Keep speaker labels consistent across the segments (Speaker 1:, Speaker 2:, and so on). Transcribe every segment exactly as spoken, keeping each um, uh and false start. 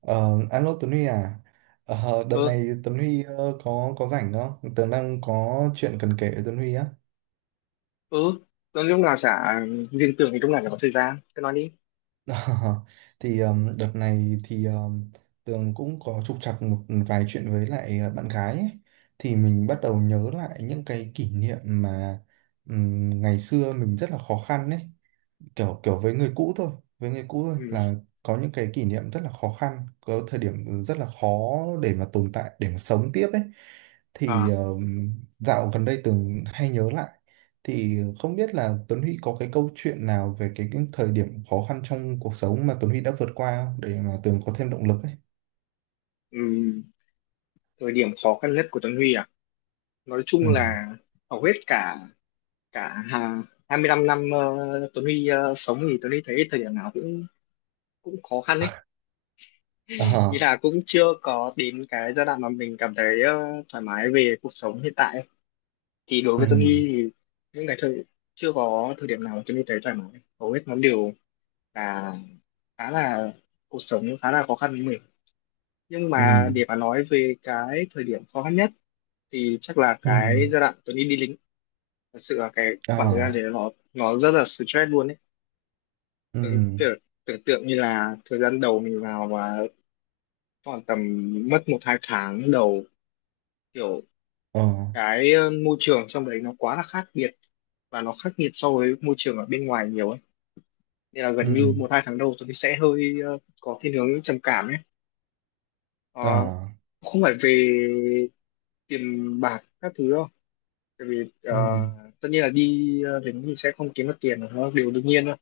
Speaker 1: Ờ, Alo Tuấn Huy à? Ờ, đợt
Speaker 2: ừ
Speaker 1: này Tuấn Huy ờ, có có rảnh không? Tớ đang có chuyện cần kể với Tuấn Huy á.
Speaker 2: ừ Rồi lúc nào chả riêng tưởng thì lúc nào chả có thời gian, cứ nói đi.
Speaker 1: Thì ờm, đợt này thì ờm, Tường cũng có trục trặc một vài chuyện với lại ờ, bạn gái ấy. Thì mình bắt đầu nhớ lại những cái kỷ niệm mà ừm, ngày xưa mình rất là khó khăn ấy. Kiểu kiểu với người cũ thôi, với người cũ thôi
Speaker 2: Ừ.
Speaker 1: là có những cái kỷ niệm rất là khó khăn, có thời điểm rất là khó để mà tồn tại, để mà sống tiếp ấy. Thì
Speaker 2: À.
Speaker 1: ờm, dạo gần đây Tường hay nhớ lại, thì không biết là Tuấn Huy có cái câu chuyện nào về cái, cái thời điểm khó khăn trong cuộc sống mà Tuấn Huy đã vượt qua không? Để mà Tường có thêm động lực ấy.
Speaker 2: Ừ. Thời điểm khó khăn nhất của Tuấn Huy à, nói chung
Speaker 1: Ừ,
Speaker 2: là hầu hết cả cả hà- hai mươi lăm năm ờ, Tuấn Huy ờ, sống thì Tuấn Huy thấy thời điểm nào cũng cũng khó khăn ấy,
Speaker 1: ờ,
Speaker 2: ý là cũng chưa có đến cái giai đoạn mà mình cảm thấy ờ, thoải mái về cuộc sống hiện tại ấy. Thì đối
Speaker 1: ừ,
Speaker 2: với Tuấn Huy thì những cái thời, chưa có thời điểm nào mà Tuấn Huy thấy thoải mái, hầu hết nó đều là khá là, cuộc sống khá là khó khăn. Nhưng mà
Speaker 1: ừ,
Speaker 2: để mà nói về cái thời điểm khó khăn nhất thì chắc là
Speaker 1: ừ,
Speaker 2: cái giai đoạn tôi đi đi lính, thật sự là cái
Speaker 1: ờ,
Speaker 2: khoảng thời gian đấy nó nó rất là stress luôn ấy. Tưởng
Speaker 1: ừ,
Speaker 2: tưởng tưởng tượng như là thời gian đầu mình vào và khoảng tầm, mất một hai tháng đầu, kiểu
Speaker 1: ờ,
Speaker 2: cái ờ, môi trường trong đấy nó quá là khác biệt và nó khắc nghiệt so với môi trường ở bên ngoài nhiều ấy, nên là
Speaker 1: ừ,
Speaker 2: gần như một hai tháng đầu tôi sẽ hơi ờ, có thiên hướng trầm cảm ấy. Ờ,
Speaker 1: ờ,
Speaker 2: Không phải về tiền bạc các thứ đâu. Tại vì ờ,
Speaker 1: ừ,
Speaker 2: tất nhiên là đi ờ, đến thì sẽ không kiếm được tiền, nó là điều đương nhiên thôi,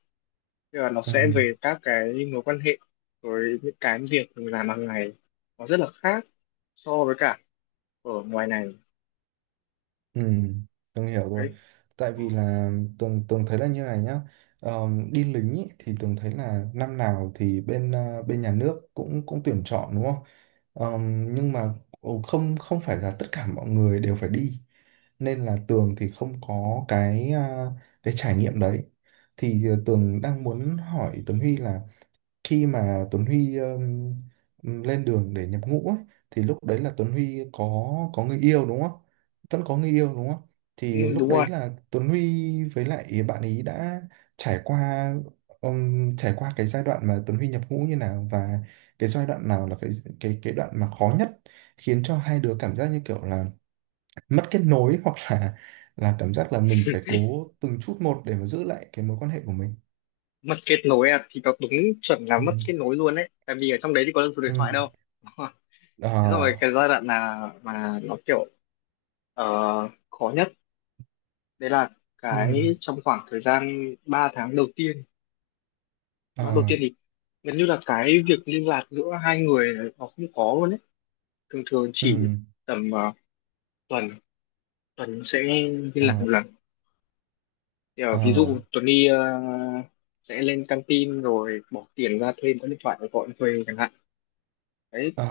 Speaker 2: nhưng mà nó
Speaker 1: ừ.
Speaker 2: sẽ về các cái mối quan hệ với những cái việc mình làm hàng ngày, nó rất là khác so với cả ở ngoài này.
Speaker 1: Ừ, Tường hiểu rồi.
Speaker 2: Đấy.
Speaker 1: Tại vì là Tường Tường thấy là như này nhá. Ờm, đi lính ý, thì Tường thấy là năm nào thì bên à, bên nhà nước cũng cũng tuyển chọn đúng không? Ờm, nhưng mà ồ, không không phải là tất cả mọi người đều phải đi. Nên là Tường thì không có cái à, cái trải nghiệm đấy. Thì à, Tường đang muốn hỏi Tuấn Huy là khi mà Tuấn Huy um, lên đường để nhập ngũ ấy, thì lúc đấy là Tuấn Huy có có người yêu đúng không? Vẫn có người yêu đúng không?
Speaker 2: Ừ,
Speaker 1: Thì lúc
Speaker 2: đúng rồi.
Speaker 1: đấy là Tuấn Huy với lại bạn ấy đã trải qua um, trải qua cái giai đoạn mà Tuấn Huy nhập ngũ như nào, và cái giai đoạn nào là cái cái cái đoạn mà khó nhất, khiến cho hai đứa cảm giác như kiểu là mất kết nối hoặc là là cảm giác là mình phải cố từng chút một để mà giữ lại cái mối quan hệ của mình.
Speaker 2: Mất kết nối à, thì nó đúng chuẩn là
Speaker 1: Ừ.
Speaker 2: mất kết nối luôn đấy, tại vì ở trong đấy thì có được số điện
Speaker 1: Ừ.
Speaker 2: thoại đâu. Đúng rồi. Thế
Speaker 1: Ờ.
Speaker 2: rồi cái giai đoạn là mà nó kiểu ờ, khó nhất đấy là
Speaker 1: Ừ.
Speaker 2: cái trong khoảng thời gian ba tháng đầu tiên,
Speaker 1: Ờ,
Speaker 2: ba đầu tiên thì gần như là cái việc liên lạc giữa hai người này nó không có luôn ấy, thường thường chỉ
Speaker 1: ừ,
Speaker 2: tầm ờ, tuần, tuần sẽ liên lạc
Speaker 1: ờ,
Speaker 2: một lần. Thì, ờ,
Speaker 1: ờ,
Speaker 2: ví dụ Tuấn đi ờ, sẽ lên căng tin rồi bỏ tiền ra thuê một điện thoại để gọi thuê chẳng hạn. Đấy,
Speaker 1: ờ,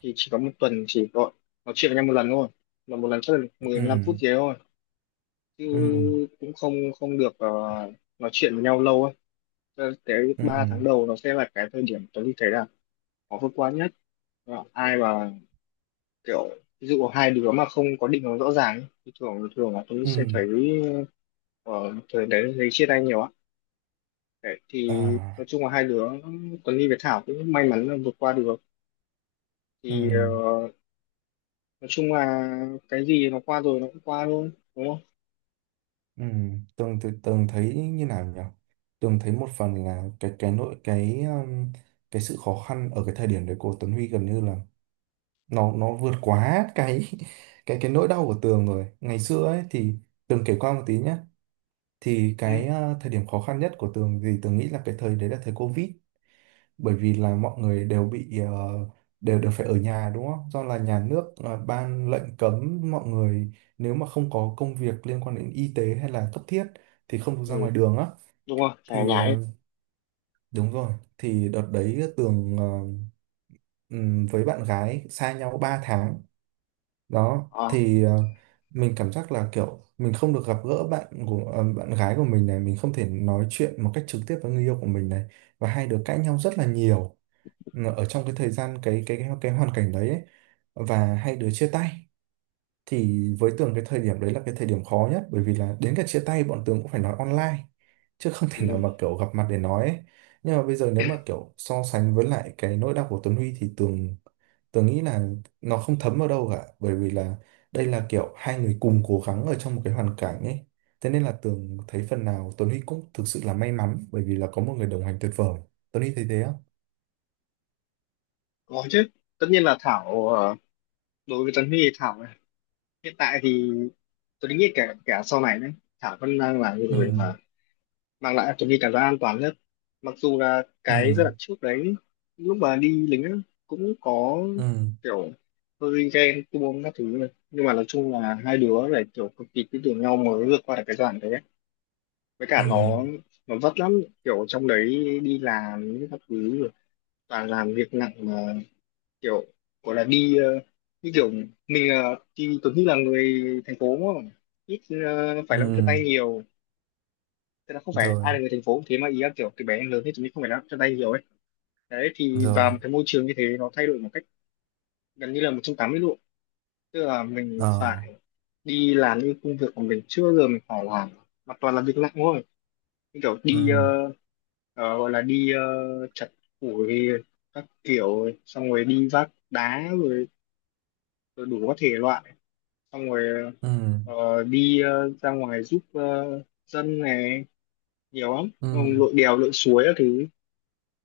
Speaker 2: thì chỉ có một tuần chỉ gọi nói chuyện với nhau một lần thôi, mà một lần chắc là mười
Speaker 1: ừ,
Speaker 2: lăm phút gì đấy thôi, chứ
Speaker 1: ừ,
Speaker 2: cũng không không được ờ, nói chuyện với nhau lâu ấy. Cho nên cái
Speaker 1: ừ,
Speaker 2: ba tháng đầu nó sẽ là cái thời điểm Tuấn đi thấy là khó vượt qua nhất. Và ai mà kiểu, ví dụ hai đứa mà không có định hướng rõ ràng ấy, thì thường thường là tôi sẽ
Speaker 1: ừ,
Speaker 2: thấy ở thời đấy thấy chia tay nhiều á. Đấy,
Speaker 1: ờ,
Speaker 2: thì nói chung là hai đứa Tuấn Ly với Thảo cũng may mắn là vượt qua được.
Speaker 1: ừ,
Speaker 2: Thì ờ, nói chung là cái gì nó qua rồi nó cũng qua thôi, đúng không.
Speaker 1: ừ. Tường thì Tường thấy như nào nhỉ? Tường thấy một phần là cái cái nội cái um, cái sự khó khăn ở cái thời điểm đấy của Tuấn Huy gần như là nó nó vượt quá cái cái cái nỗi đau của Tường rồi ngày xưa ấy, thì Tường kể qua một tí nhé. Thì
Speaker 2: Ừ.
Speaker 1: cái uh, thời điểm khó khăn nhất của Tường thì Tường nghĩ là cái thời đấy là thời Covid, bởi vì là mọi người đều bị ờ, đều đều phải ở nhà đúng không? Do là nhà nước ờ, ban lệnh cấm mọi người, nếu mà không có công việc liên quan đến y tế hay là cấp thiết thì không được ra
Speaker 2: Ừ,
Speaker 1: ngoài đường á.
Speaker 2: đúng rồi, phải ở
Speaker 1: Thì
Speaker 2: nhà
Speaker 1: ờ,
Speaker 2: hết.
Speaker 1: đúng rồi, thì đợt đấy Tường ờ, ừm, với bạn gái xa nhau ba tháng. Đó,
Speaker 2: À.
Speaker 1: thì ờ, mình cảm giác là kiểu mình không được gặp gỡ bạn của ờ, bạn gái của mình này, mình không thể nói chuyện một cách trực tiếp với người yêu của mình này, và hai đứa cãi nhau rất là nhiều ở trong cái thời gian cái cái cái, cái hoàn cảnh đấy ấy, và hai đứa chia tay. Thì với Tường cái thời điểm đấy là cái thời điểm khó nhất, bởi vì là đến cả chia tay bọn Tường cũng phải nói online chứ không thể nào mà
Speaker 2: Ừ.
Speaker 1: kiểu gặp mặt để nói ấy. Nhưng mà bây giờ nếu mà kiểu so sánh với lại cái nỗi đau của Tuấn Huy thì Tường Tường nghĩ là nó không thấm vào đâu cả, bởi vì là đây là kiểu hai người cùng cố gắng ở trong một cái hoàn cảnh ấy. Thế nên là Tường thấy phần nào Tuấn Huy cũng thực sự là may mắn, bởi vì là có một người đồng hành tuyệt vời. Tuấn Huy thấy thế không?
Speaker 2: Có chứ, tất nhiên là Thảo ờ, đối với Tuấn Huy thì Thảo này, hiện tại thì tôi nghĩ kể cả sau này đấy Thảo vẫn đang là người
Speaker 1: Ừ,
Speaker 2: mà mang lại cho mình cảm giác an toàn nhất, mặc dù là
Speaker 1: ừ.
Speaker 2: cái giai đoạn trước đấy, lúc mà đi lính á, cũng có
Speaker 1: Ừ,
Speaker 2: kiểu hơi ghen tuông các thứ này, nhưng mà nói chung là hai đứa phải kiểu cực kỳ tin tưởng nhau mới vượt qua được cái giai đoạn đấy ấy. Với
Speaker 1: ừ,
Speaker 2: cả nó nó vất lắm, kiểu trong đấy đi làm những các thứ rồi, toàn làm việc nặng mà, kiểu gọi là đi ờ, như kiểu mình ờ, thì Tuấn Huy là người thành phố mà ít ờ, phải làm chân tay
Speaker 1: ừ.
Speaker 2: nhiều, tức là không phải ai là
Speaker 1: Rồi,
Speaker 2: người thành phố cũng thế, mà ý là kiểu từ bé đến lớn thì chúng mình không phải là chân tay nhiều ấy. Đấy, thì vào
Speaker 1: rồi.
Speaker 2: một cái môi trường như thế nó thay đổi một cách gần như là một trăm tám mươi độ, tức là mình
Speaker 1: Ờ,
Speaker 2: phải đi làm những công việc mà mình chưa bao giờ mình phải làm, mà toàn là việc nặng thôi, như kiểu
Speaker 1: ừ,
Speaker 2: đi ờ, ờ, gọi là đi ờ, chặt củi các kiểu, xong rồi đi vác đá rồi, rồi đủ các thể loại, xong rồi
Speaker 1: ừ,
Speaker 2: ờ, đi ờ, ra ngoài giúp ờ, dân này nhiều lắm. Xong rồi
Speaker 1: ừ,
Speaker 2: lội đèo lội suối các thứ,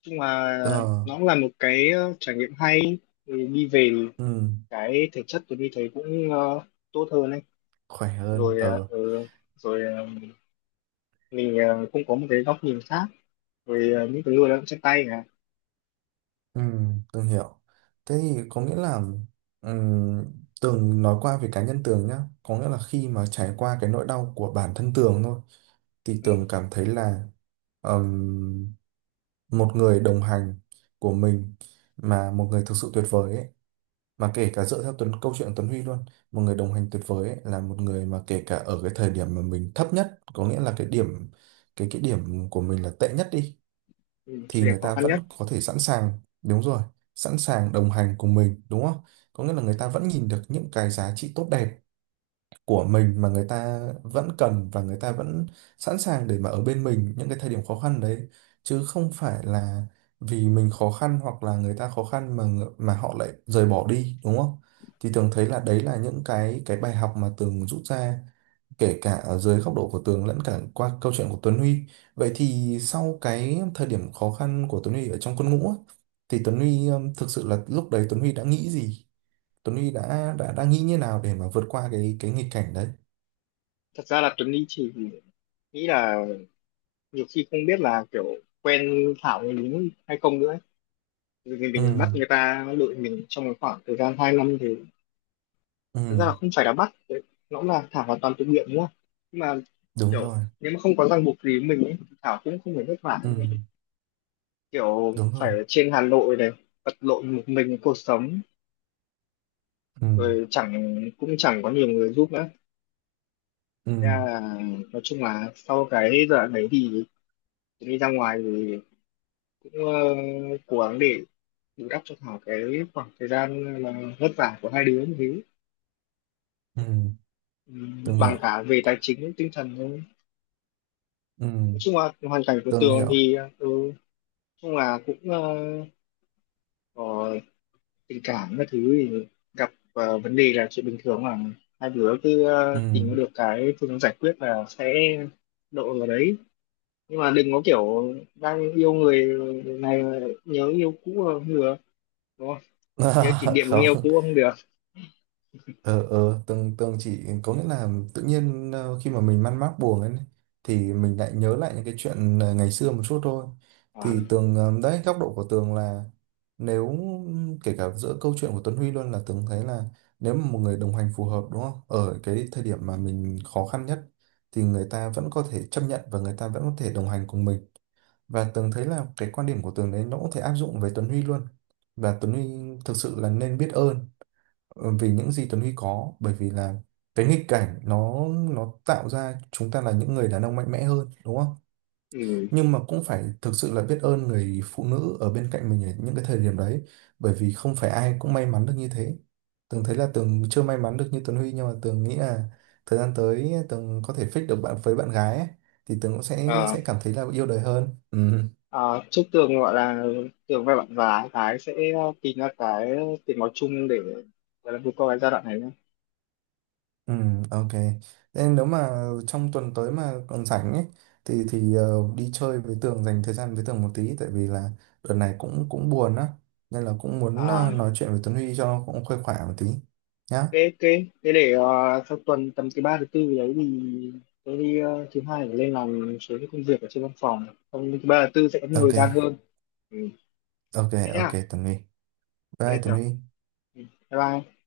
Speaker 2: nhưng mà
Speaker 1: ờ,
Speaker 2: nó cũng là một cái ờ, trải nghiệm hay. Thì đi về thì
Speaker 1: ừ.
Speaker 2: cái thể chất tôi đi thấy cũng ờ, tốt hơn ấy,
Speaker 1: Khỏe hơn.
Speaker 2: rồi ờ,
Speaker 1: Ờ,
Speaker 2: ừ, rồi ờ, mình ờ, cũng có một cái góc nhìn khác, rồi ờ, những cái người lao động chân tay là.
Speaker 1: ừ. Tường hiểu. Thế thì có nghĩa là ừ, Tường nói qua về cá nhân Tường nhá, có nghĩa là khi mà trải qua cái nỗi đau của bản thân Tường thôi, thì
Speaker 2: Ừ.
Speaker 1: Tường cảm thấy là ừm, một người đồng hành của mình, mà một người thực sự tuyệt vời ấy, mà kể cả dựa theo Tuấn câu chuyện của Tuấn Huy luôn, một người đồng hành tuyệt vời ấy, là một người mà kể cả ở cái thời điểm mà mình thấp nhất, có nghĩa là cái điểm, cái cái điểm của mình là tệ nhất đi,
Speaker 2: Ừ,
Speaker 1: thì
Speaker 2: thời điểm
Speaker 1: người
Speaker 2: khó
Speaker 1: ta
Speaker 2: khăn nhất,
Speaker 1: vẫn có thể sẵn sàng, đúng rồi, sẵn sàng đồng hành cùng mình đúng không? Có nghĩa là người ta vẫn nhìn được những cái giá trị tốt đẹp của mình mà người ta vẫn cần, và người ta vẫn sẵn sàng để mà ở bên mình những cái thời điểm khó khăn đấy, chứ không phải là vì mình khó khăn hoặc là người ta khó khăn mà ngự- mà họ lại rời bỏ đi đúng không? Thì Tường thấy là đấy là những cái cái bài học mà Tường rút ra, kể cả ở dưới góc độ của Tường lẫn cả qua câu chuyện của Tuấn Huy. Vậy thì sau cái thời điểm khó khăn của Tuấn Huy ở trong quân ngũ á, thì Tuấn Huy um, thực sự là lúc đấy Tuấn Huy đã nghĩ gì? Tuấn Huy đã đã đã nghĩ như nào để mà vượt qua cái cái nghịch cảnh đấy?
Speaker 2: thật ra là Tuấn đi chỉ nghĩ là nhiều khi không biết là kiểu quen Thảo người đúng hay không nữa ấy. Vì mình, mình bắt
Speaker 1: Ừ,
Speaker 2: người ta đội mình trong một khoảng thời gian hai năm thì,
Speaker 1: ừ.
Speaker 2: thật ra là không phải là bắt đấy, nó cũng là thả hoàn toàn tự nguyện đúng không, nhưng mà
Speaker 1: Đúng
Speaker 2: kiểu,
Speaker 1: rồi.
Speaker 2: nếu mà không có ràng buộc gì với mình ấy, thì Thảo cũng không phải vất vả
Speaker 1: Ừ.
Speaker 2: như vậy. Kiểu
Speaker 1: Đúng
Speaker 2: phải
Speaker 1: rồi.
Speaker 2: ở trên Hà Nội này vật lộn một mình cuộc sống,
Speaker 1: Ừ,
Speaker 2: rồi chẳng, cũng chẳng có nhiều người giúp nữa.
Speaker 1: ừ,
Speaker 2: Thế là nói chung là sau cái giai đoạn đấy thì Tuyền đi ra ngoài thì cũng ờ, cố gắng để bù đắp cho Thảo cái khoảng thời gian mà vất vả của hai đứa như thế.
Speaker 1: ừ.
Speaker 2: Ừ,
Speaker 1: Tường
Speaker 2: bằng
Speaker 1: hiểu.
Speaker 2: cả về tài chính tinh thần thôi,
Speaker 1: Ừ.
Speaker 2: nói chung là hoàn cảnh của
Speaker 1: Tường
Speaker 2: Tường
Speaker 1: hiểu.
Speaker 2: thì ừ, nhưng mà cũng ờ, có tình cảm các thứ thì gặp ờ, vấn đề là chuyện bình thường mà, hai đứa cứ
Speaker 1: Ừ.
Speaker 2: ờ, tìm được cái phương giải quyết là sẽ độ vào đấy, nhưng mà đừng có kiểu đang yêu người này mà nhớ yêu cũ là không được, đúng không, nhớ kỷ niệm người yêu
Speaker 1: Không.
Speaker 2: cũ không được.
Speaker 1: Ờ, ờ, tường tường chỉ có nghĩa là tự nhiên ờ, khi mà mình man mác buồn ấy, thì mình lại nhớ lại những cái chuyện ờ, ngày xưa một chút thôi.
Speaker 2: À.
Speaker 1: Thì Tường ờ, đấy, góc độ của Tường là, nếu kể cả giữa câu chuyện của Tuấn Huy luôn, là Tường thấy là nếu mà một người đồng hành phù hợp đúng không, ở cái thời điểm mà mình khó khăn nhất, thì người ta vẫn có thể chấp nhận và người ta vẫn có thể đồng hành cùng mình. Và Tường thấy là cái quan điểm của Tường đấy nó cũng thể áp dụng với Tuấn Huy luôn, và Tuấn Huy thực sự là nên biết ơn ờ, về những gì Tuấn Huy có, bởi vì là cái nghịch cảnh nó nó tạo ra chúng ta là những người đàn ông mạnh mẽ hơn đúng không?
Speaker 2: Ừ.
Speaker 1: Nhưng mà cũng phải thực sự là biết ơn người phụ nữ ở bên cạnh mình ở những cái thời điểm đấy, bởi vì không phải ai cũng may mắn được như thế. Tường thấy là Tường chưa may mắn được như Tuấn Huy, nhưng mà Tường nghĩ là thời gian tới Tường có thể fix được bạn với bạn gái ấy, thì Tường cũng sẽ
Speaker 2: ờ,
Speaker 1: sẽ cảm thấy là yêu đời hơn. Ừ.
Speaker 2: ờ, chúc Tường gọi là, Tường và bạn và Thái sẽ ờ, tìm ra cái tiếng nói chung để gọi là vượt qua cái giai đoạn này nhé.
Speaker 1: Ừ, ok. Thế nếu mà trong tuần tới mà còn rảnh ấy, thì thì ờ, đi chơi với Tường, dành thời gian với Tường một tí, tại vì là đợt này cũng cũng buồn á, nên là cũng muốn
Speaker 2: À,
Speaker 1: ờ, nói chuyện với Tuấn Huy cho nó cũng khuây khỏa một tí nhá.
Speaker 2: thế thế thế để ờ, sau tuần tầm thứ ba thứ tư gì đấy thì tôi đi ờ, thứ hai để lên làm một số cái công việc ở trên văn phòng, xong thứ ba thứ tư sẽ có nhiều thời
Speaker 1: Ok,
Speaker 2: gian hơn. Ừ.
Speaker 1: ok,
Speaker 2: Thế
Speaker 1: ok
Speaker 2: nhá.
Speaker 1: Tuấn Huy. Bye
Speaker 2: Ok,
Speaker 1: Tuấn
Speaker 2: chào.
Speaker 1: Huy.
Speaker 2: Ừ. Bye bye.